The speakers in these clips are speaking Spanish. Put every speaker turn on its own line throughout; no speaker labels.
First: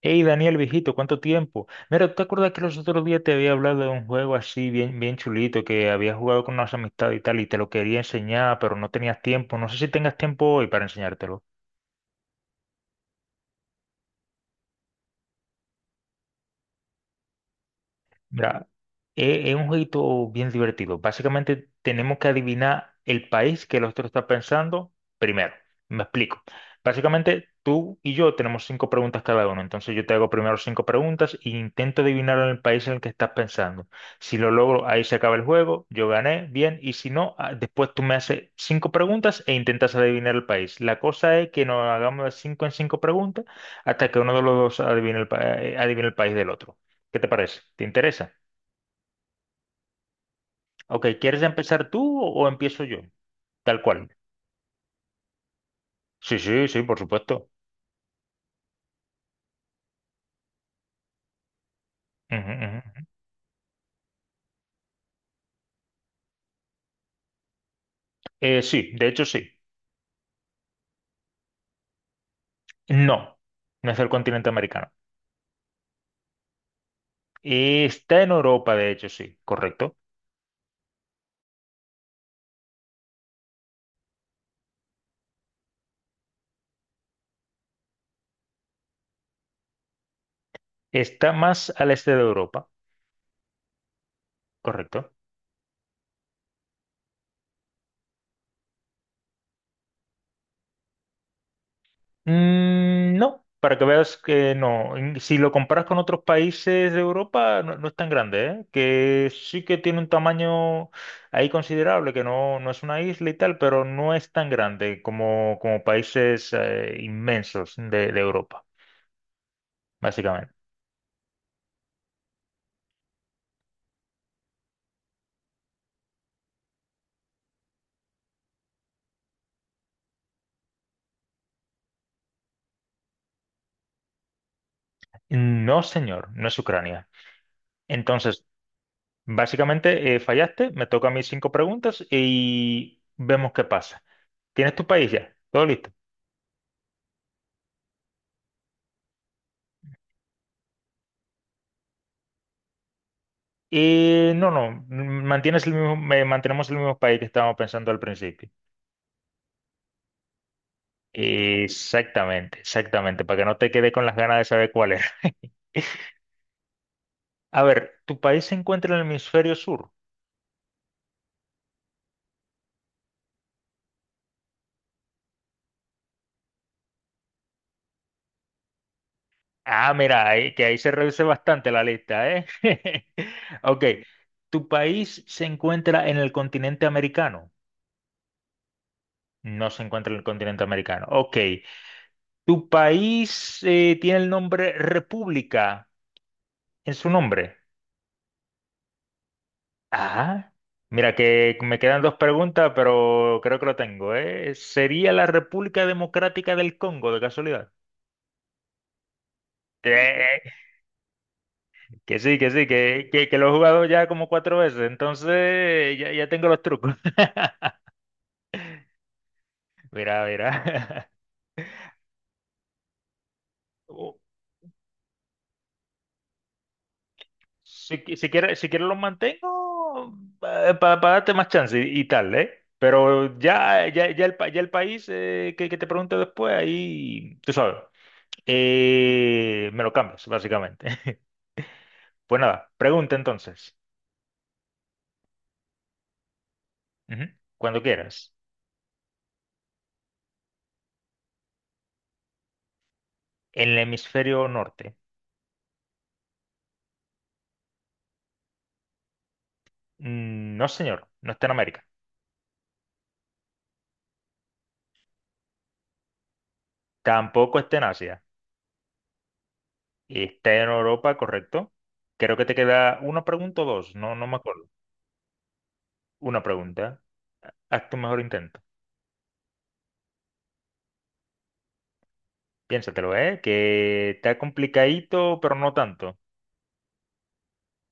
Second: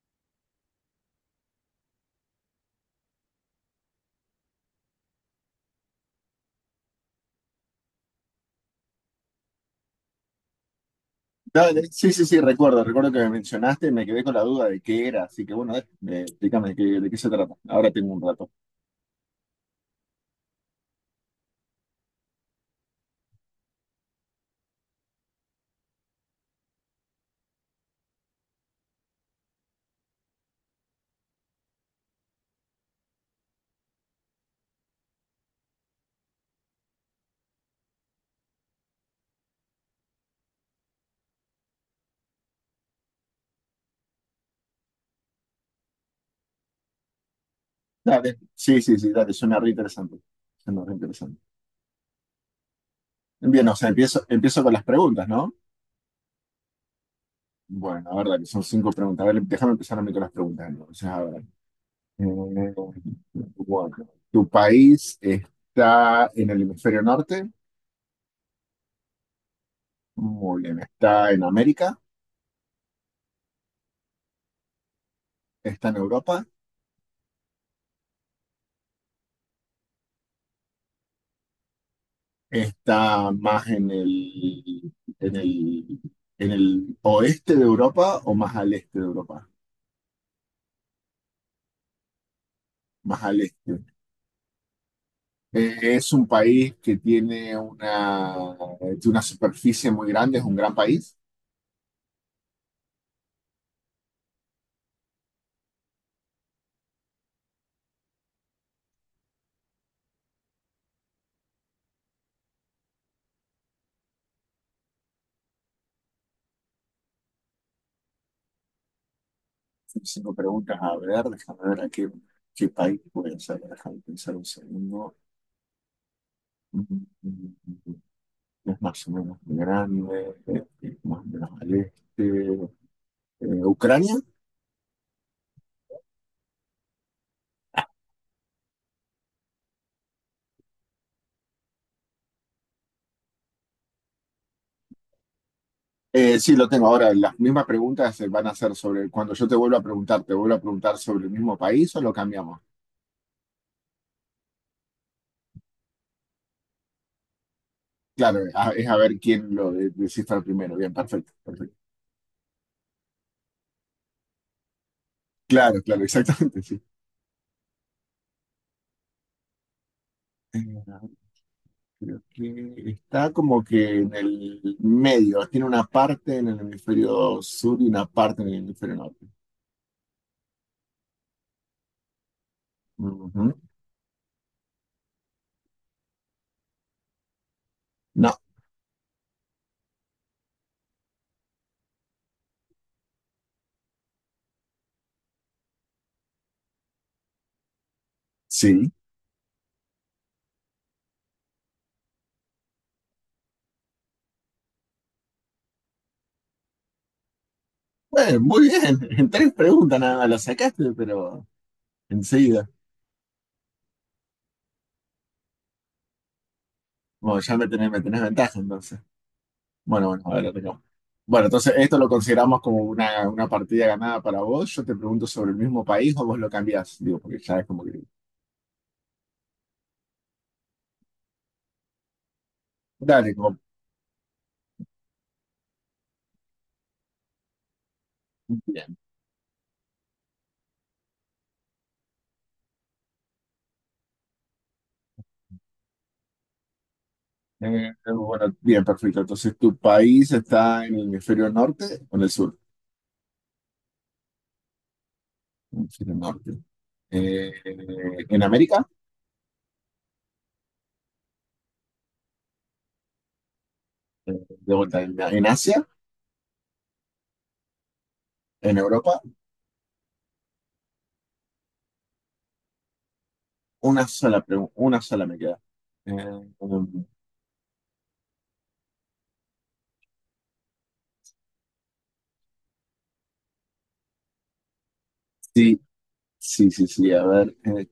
Hey Daniel, viejito, ¿cuánto tiempo? Mira, ¿tú te acuerdas que los otros días te había hablado de un juego así bien, bien chulito que había jugado con unas amistades y tal y te lo quería enseñar, pero no tenías tiempo? No sé si tengas tiempo hoy para enseñártelo.
No, sí, sí, sí, recuerdo que me mencionaste y me quedé con la duda de qué era, así que bueno, explícame de qué se trata. Ahora tengo un rato.
Mira, es un jueguito bien divertido. Básicamente tenemos que adivinar el país que el otro está pensando primero. Me explico. Básicamente tú y yo tenemos cinco preguntas cada uno. Entonces yo te hago primero cinco preguntas e intento adivinar el país en el que estás pensando. Si lo logro, ahí se acaba el juego. Yo gané, bien. Y si no, ah, después tú me haces cinco preguntas e intentas adivinar el país. La cosa es que nos hagamos de cinco en cinco preguntas hasta que uno de los dos adivine el país del otro. ¿Qué te parece? ¿Te interesa?
Dale, sí, sí, sí, dale, suena re interesante. Suena re
Ok,
interesante.
¿quieres empezar tú o empiezo yo?
Bien, o
Tal
sea,
cual.
empiezo con las preguntas, ¿no?
Sí, sí, sí, por supuesto.
Bueno, a ver, dale, son cinco preguntas. A ver, déjame empezar a mí con las preguntas. Entonces, a ver. Eh,
Ujú, ujú.
bueno, ¿tu país está en el hemisferio norte?
Sí, de hecho sí.
Muy bien, ¿está en América?
No, no es del continente americano.
¿Está en Europa?
Está en Europa, de hecho sí, correcto.
Está más en el, en el, ¿en el oeste de Europa o más al este de Europa?
Está más al este de Europa,
Más al este.
correcto.
Es un país que tiene una superficie muy grande, es un gran país.
Mm, no, para que veas que no. Si lo comparas con otros países de Europa, no, no es tan grande, ¿eh? Que sí que tiene un tamaño ahí considerable, que no, no es una isla y tal, pero no es tan grande como países inmensos de Europa,
Cinco
básicamente.
preguntas, a ver, déjame ver a qué, qué país puede ser, déjame pensar un segundo. Mm, mm, mm, mm, mm. Es más o menos grande, es más o menos al este. ¿Ucrania?
No, señor, no es Ucrania. Entonces, básicamente fallaste, me toca a mí cinco preguntas y vemos qué pasa. ¿Tienes tu país ya? ¿Todo listo?
Sí, lo tengo. Ahora, las mismas preguntas se van a hacer sobre, cuando yo te vuelva a preguntar, ¿te vuelvo a preguntar sobre el mismo país o lo cambiamos?
No, no, mantienes el mismo, mantenemos el mismo país que estábamos pensando al
Claro,
principio.
es a ver quién descifra primero. Bien, perfecto, perfecto.
Exactamente, exactamente, para que no te quede con las ganas de saber cuál era.
Claro, claro, exactamente, sí.
A ver, ¿tu país se encuentra en el hemisferio sur?
Eh, creo que está como que en el medio. Tiene una parte en el hemisferio sur y una parte en el hemisferio norte.
Ah, mira, que ahí se reduce bastante la lista, ¿eh?
Ujú.
Ok, ¿tu país se encuentra en el continente americano?
No,
No se encuentra en el continente americano. Ok, ¿tu país tiene el nombre República en su nombre?
sí.
Ah, mira que me quedan dos preguntas, pero creo que lo tengo, ¿eh? ¿Sería la República Democrática del Congo, de casualidad?
Bueno, muy bien. En tres preguntas nada más la
Eh,
sacaste, pero
que sí, que sí,
enseguida.
que lo he jugado ya como cuatro veces, entonces ya, ya tengo los trucos.
Bueno, ya me tenés ventaja entonces. Bueno, bueno,
Mira,
ahora ver,
mira.
bueno, entonces esto lo consideramos como una partida
Uh,
ganada para vos. Yo te pregunto sobre el mismo país o vos lo cambiás. Digo, porque ya es como que.
Si quieres los mantengo para darte más chance y tal, ¿eh?
Dale,
Pero
como.
ya, ya, ya, ya el país que te pregunte después, ahí, tú sabes,
Bien.
me lo cambias, básicamente. Pues nada, pregunta entonces. Ujú, cuando quieras.
Bueno, bien, perfecto. Entonces, ¿tu país está en el hemisferio norte o en el sur?
En el hemisferio norte.
Hemisferio norte. Eh, ¿En América?
Mm, no, señor, no está en América.
Eh, De vuelta, ¿en Asia?
Tampoco está en Asia.
¿En Europa?
Está en Europa, correcto. Creo que te queda una pregunta o dos,
Una
no, no me
sola
acuerdo.
pregunta, una sola me queda. Eh,
Una pregunta.
um,
Haz tu mejor intento. Piénsatelo, ¿eh? Que está complicadito, pero no
sí,
tanto.
sí, sí, sí. A ver.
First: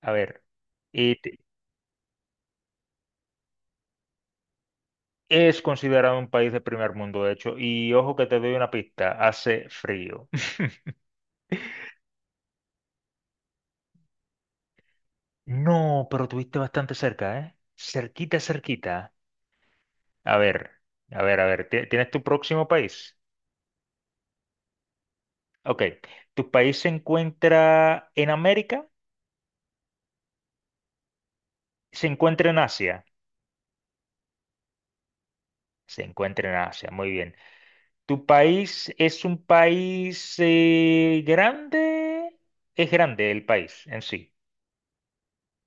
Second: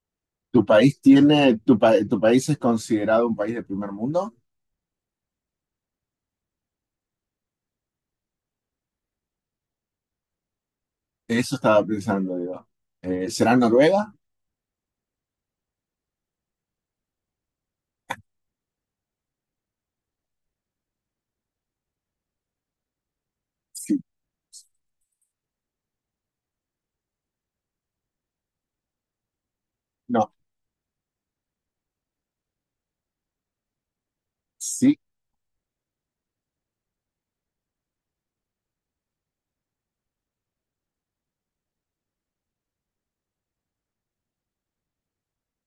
A ver,
¿Tu país
y te-
tiene, tu país es considerado un país de primer mundo?
es considerado un país de primer mundo, de hecho, y ojo que te doy una pista, hace frío.
Eso estaba pensando yo. ¿Será Noruega?
No, pero tuviste bastante cerca, ¿eh? Cerquita, cerquita. A ver, a ver, a ver, ¿tienes tu próximo país?
Sí.
Ok, ¿tu país se encuentra en América?
No,
¿Se encuentra en Asia?
sí.
Se encuentra en Asia, muy bien. ¿Tu país es un país grande? Es grande el país en sí.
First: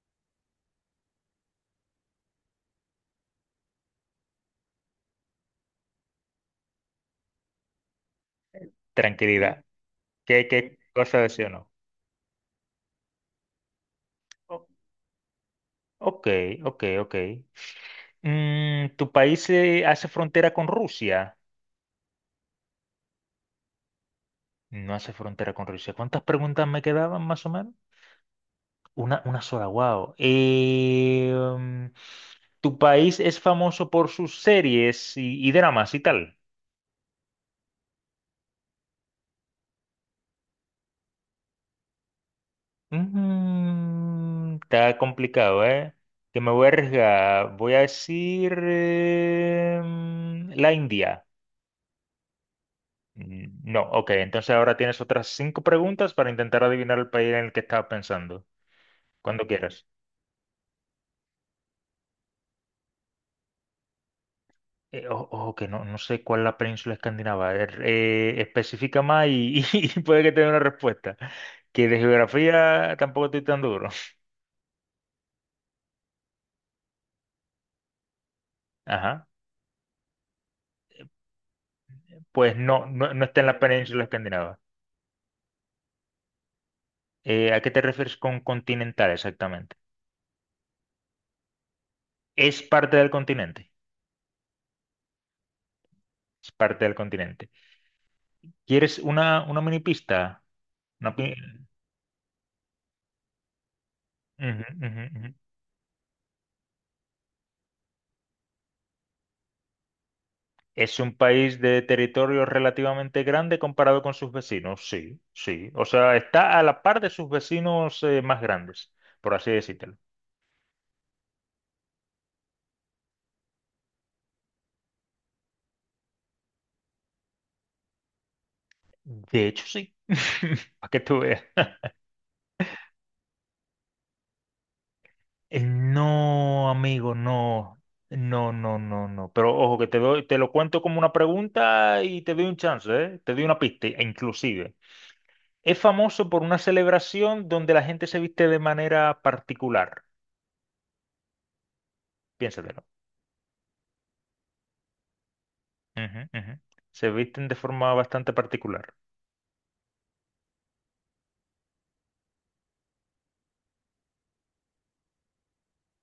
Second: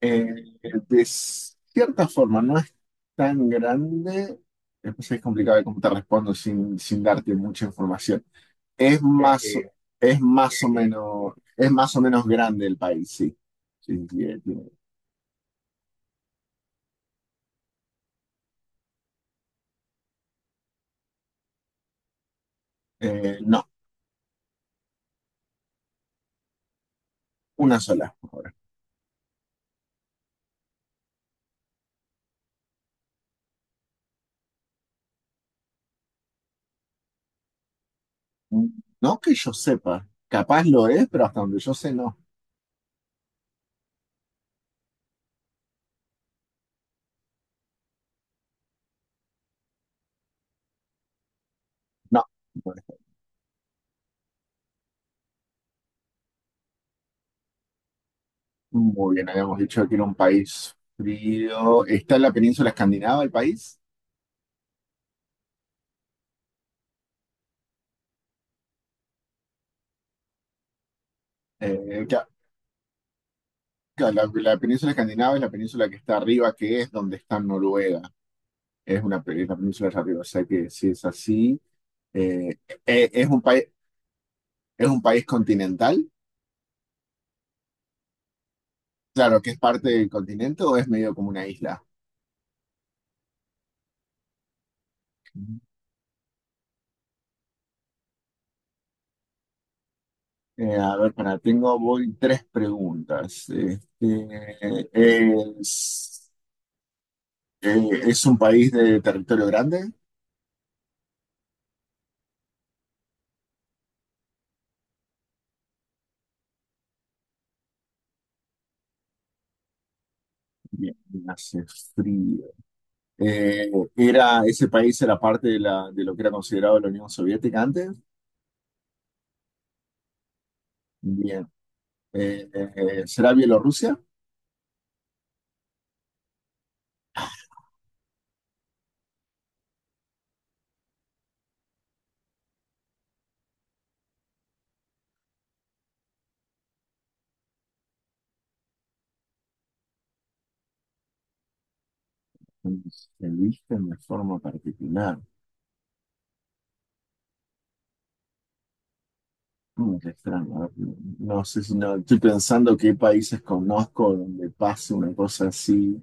Eh, de cierta forma, no es tan grande. Eh, pues es complicado de cómo te respondo sin, sin darte mucha información. Es más,
Tranquilidad.
eh,
¿Qué, qué cosa decía o
es
no?
más o menos grande el país, sí. Sí, sí,
O- Ok, ok, ok. ¿Tu país hace frontera con Rusia?
no,
No hace frontera con Rusia. ¿Cuántas preguntas me quedaban más o menos?
una sola. Por ahora.
Una sola, wow. ¿Tu país es famoso por sus series y dramas y tal?
No que yo sepa. Capaz lo es, pero hasta donde yo sé, no.
Está complicado, ¿eh? Que me voy a arriesgar. Voy a decir la India.
No, no.
Mm, no, ok. Entonces ahora tienes otras cinco preguntas para intentar adivinar el país en el que estaba pensando.
Muy bien,
Cuando
habíamos
quieras.
dicho que era un país frío. Está en la península escandinava el país.
Ojo, que no, no sé cuál es la península escandinava. A Especifica más y puede que te dé una respuesta. Que de
Eh, ca-
geografía tampoco estoy tan duro.
la península escandinava es la península que está arriba, que es donde está Noruega.
Ajá.
Es la península de arriba. O sea que si es así,
Pues
eh,
no,
eh,
no, no
¿es
está
un
en la
país,
península escandinava.
es un país continental?
¿A qué te refieres con continental
Claro, que es
exactamente?
parte del continente o es medio como una isla.
Es parte del continente. Es parte del continente. ¿Quieres una mini pista?
A ver,
Una pi-
para, tengo voy tres preguntas. Este,
Ujú, ujú, ujú.
¿es, ¿es un país de territorio grande?
Es un país de territorio relativamente grande comparado con sus vecinos, sí, sí. O sea, está a la par de sus vecinos más grandes, por así decírtelo.
Bien, hace frío. Era, ese país era parte de, la, de lo que era considerado la Unión Soviética antes.
De hecho, sí. Para que tú veas.
Bien. Eh, ¿Será Bielorrusia?
No, amigo, no. No, no, no, no. Pero ojo, que te doy, te lo cuento como una pregunta y te doy un chance, ¿eh? Te doy una pista, e inclusive. Es famoso por una celebración donde la gente se viste de manera particular.
Bueno,
Piénsatelo.
se viste de forma particular.
Ujú, ujú. Se visten de forma bastante particular,
Mm, qué extraño. A ver, no no sé si no, estoy pensando qué países conozco donde pase una cosa así.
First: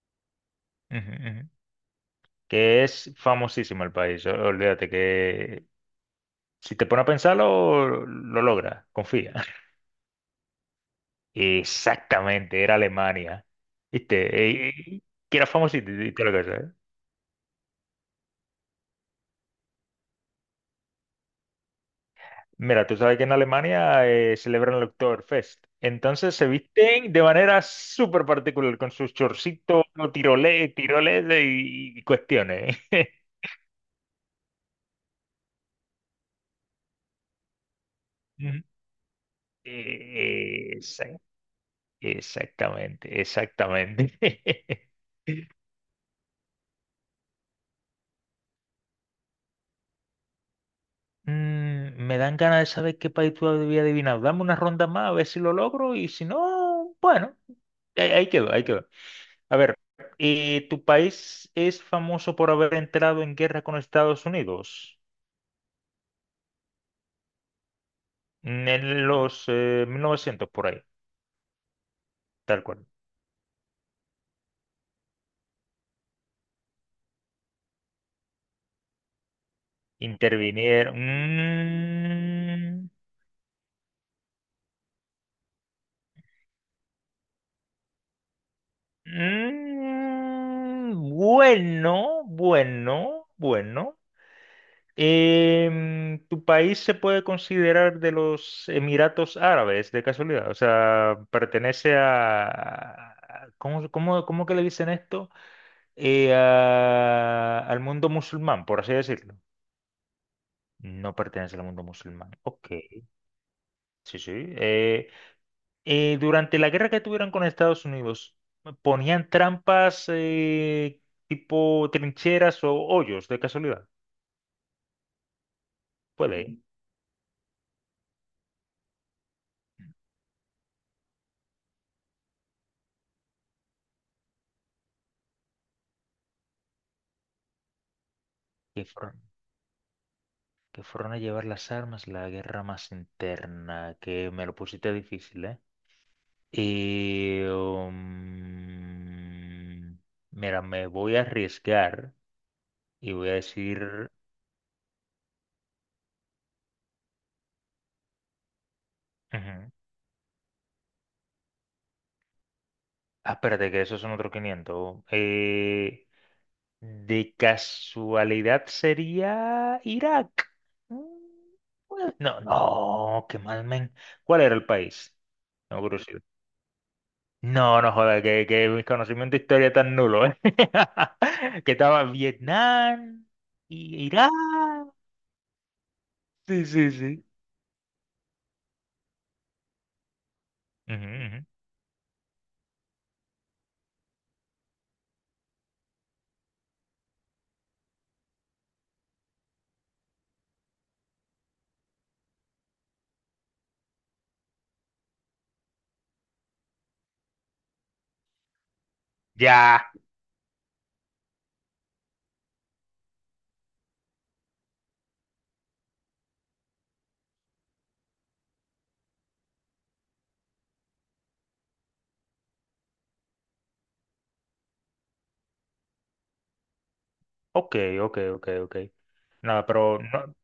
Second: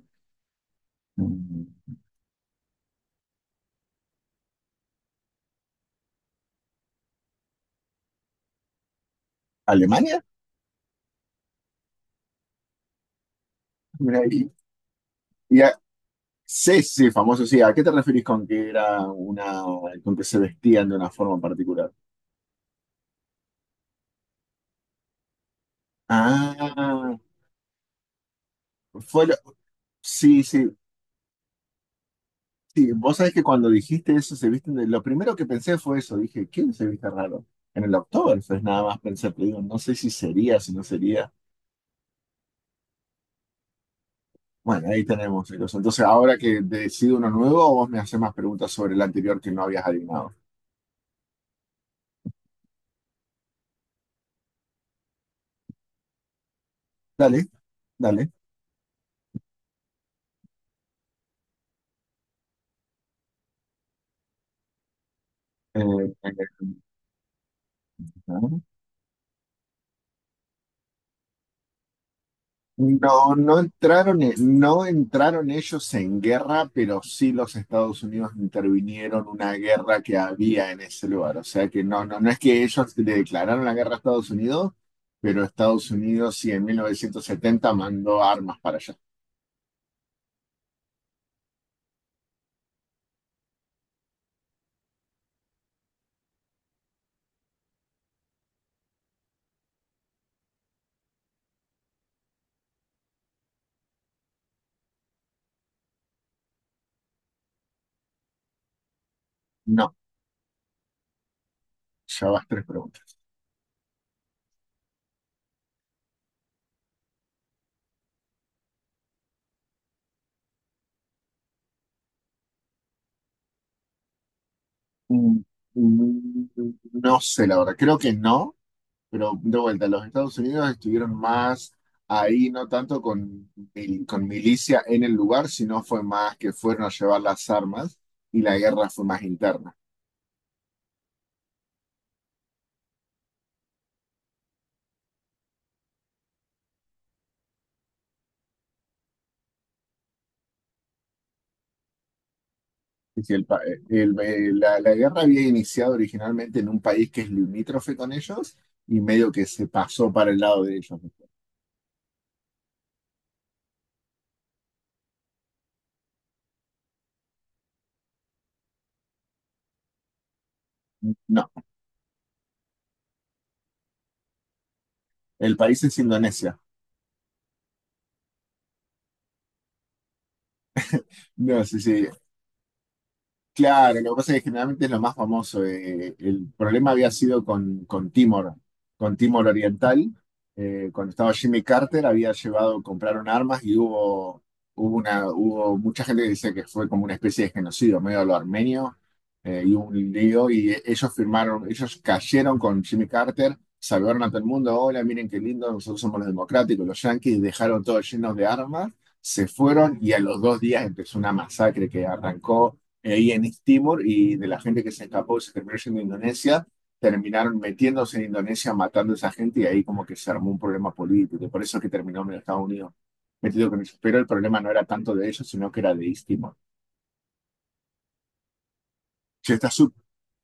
ujú, ujú,
Mm,
que es famosísimo el país. Olvídate que si te pones a pensarlo, lo logras, confía.
¿Alemania?
Exactamente, era Alemania.
Mira ahí.
¿Viste? Eh, eh, que era
Y a-
famosito y todo lo que sea, ¿eh?
sí, sí, famoso, sí. ¿A qué te referís con que era una, con que se vestían de una forma particular?
Mira, tú sabes que en Alemania celebran el Oktoberfest. Entonces se visten
Ah,
de manera súper particular, con sus
fue,
chorcitos,
Sí, sí,
tiroles, tiroles y cuestiones.
sí. Vos sabés que cuando dijiste eso, se visten de... Lo primero que pensé fue eso. Dije, ¿quién se viste raro? En el Oktoberfest
Ujú.
nada más pensé, pero digo, no sé si sería, si
Eh,
no sería.
Exactamente, exactamente.
Bueno, ahí tenemos, chicos. Entonces, ahora que decido uno nuevo, vos me haces más preguntas sobre el anterior que no habías adivinado.
Me dan ganas de saber qué país tú habías adivinado. Dame una ronda más a ver si lo logro y si no, bueno,
Dale,
ahí, ahí
dale.
quedó, ahí quedó. A ver, ¿tu país es famoso por haber entrado en guerra con Estados Unidos?
Eh, eh, eh, ¿No?
En los 1900 por ahí, tal cual.
No, no entraron, no entraron ellos en guerra, pero sí los Estados Unidos intervinieron una guerra que había en
Intervinieron.
ese lugar. O sea que no, no, no es que
Mm,
ellos le declararon la guerra a Estados Unidos, pero Estados Unidos sí en 1970 mandó armas para allá.
mm, bueno, bueno, bueno. ¿Tu país se puede considerar de los Emiratos Árabes, de casualidad? O sea, pertenece a... ¿Cómo que le dicen esto? Al mundo musulmán, por así decirlo.
No,
No pertenece al mundo
ya
musulmán.
vas tres
Ok,
preguntas.
sí, sí. Durante la guerra que tuvieron con Estados Unidos, ¿ponían trampas tipo trincheras o hoyos, de casualidad?
Mm, mm,
Puede.
No sé, la verdad, creo que no. Pero de vuelta, los Estados Unidos estuvieron más ahí, no tanto con, con milicia en el lugar, sino fue más que fueron a llevar las armas y la
Qué
guerra fue más
fuerte.
interna.
Que fueron a llevar las armas, la guerra más interna, que me lo pusiste difícil, ¿eh? Y mira, me voy a arriesgar y
Es
voy a
decir, el pa-
decir.
el- la guerra había iniciado originalmente en un país que es limítrofe con ellos y medio que se
Ujú.
pasó para el lado de ellos.
Ah, espérate, que esos son otros quinientos. De casualidad sería Irak. Mm,
No,
pues, no, no, qué mal, men. ¿Cuál era el país?
el
No,
país es Indonesia.
no, no joda, que mi conocimiento de historia es tan nulo, ¿eh?
No,
Que
sí,
estaba
sí,
Vietnam,
claro, lo que pasa es que generalmente es
Irán.
lo más famoso. Eh, el
Sí, sí,
problema había
sí.
sido con Timor Oriental.
Ujú,
Cuando estaba
ujú.
Jimmy Carter había llevado, compraron armas y hubo mucha gente que dice que fue como una especie de genocidio, medio a lo armenio, y hubo un lío y ellos firmaron, ellos cayeron con Jimmy Carter, saludaron a todo el mundo, hola, miren qué lindo, nosotros somos los democráticos, los yanquis, dejaron todo lleno de armas, se
Ya.
fueron y a los dos días empezó una masacre que arrancó ahí en East Timor y de la gente que se escapó y se terminó yendo a Indonesia, terminaron metiéndose en Indonesia, matando a esa gente y ahí como que se armó un problema político. Y por eso es que terminó en Estados Unidos metido con ellos. Pero el problema no era tanto de ellos, sino que era de East Timor.
Ok, ok, ok, ok.
Che,
No,
está, sup-
pero no,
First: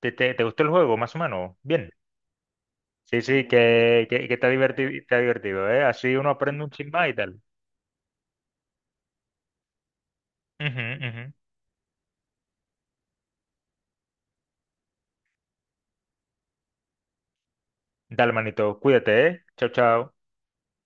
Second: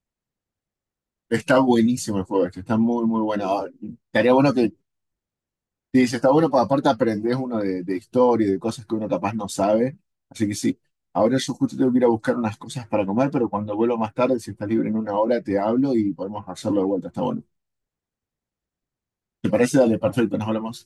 ¿te gustó el juego, más o menos?
está
Bien.
buenísimo el juego, este, está muy, muy
Sí,
bueno.
sí,
Ah,
que, que,
estaría
que
bueno que,
está divertido, ¿eh?
sí,
Así
sí, está
uno
bueno, porque
aprende un
aparte
chisme y
aprendés
tal.
uno de historia y de cosas que uno capaz no sabe. Así que sí.
Ujú, ujú.
Ahora yo justo tengo que ir a buscar unas cosas para comer, pero cuando vuelvo más tarde, si estás libre en una hora, te hablo y podemos hacerlo de vuelta. Está bueno.
Dale, manito, cuídate, ¿eh?
¿Te
Chao,
parece? Dale,
chao.
perfecto, nos hablamos.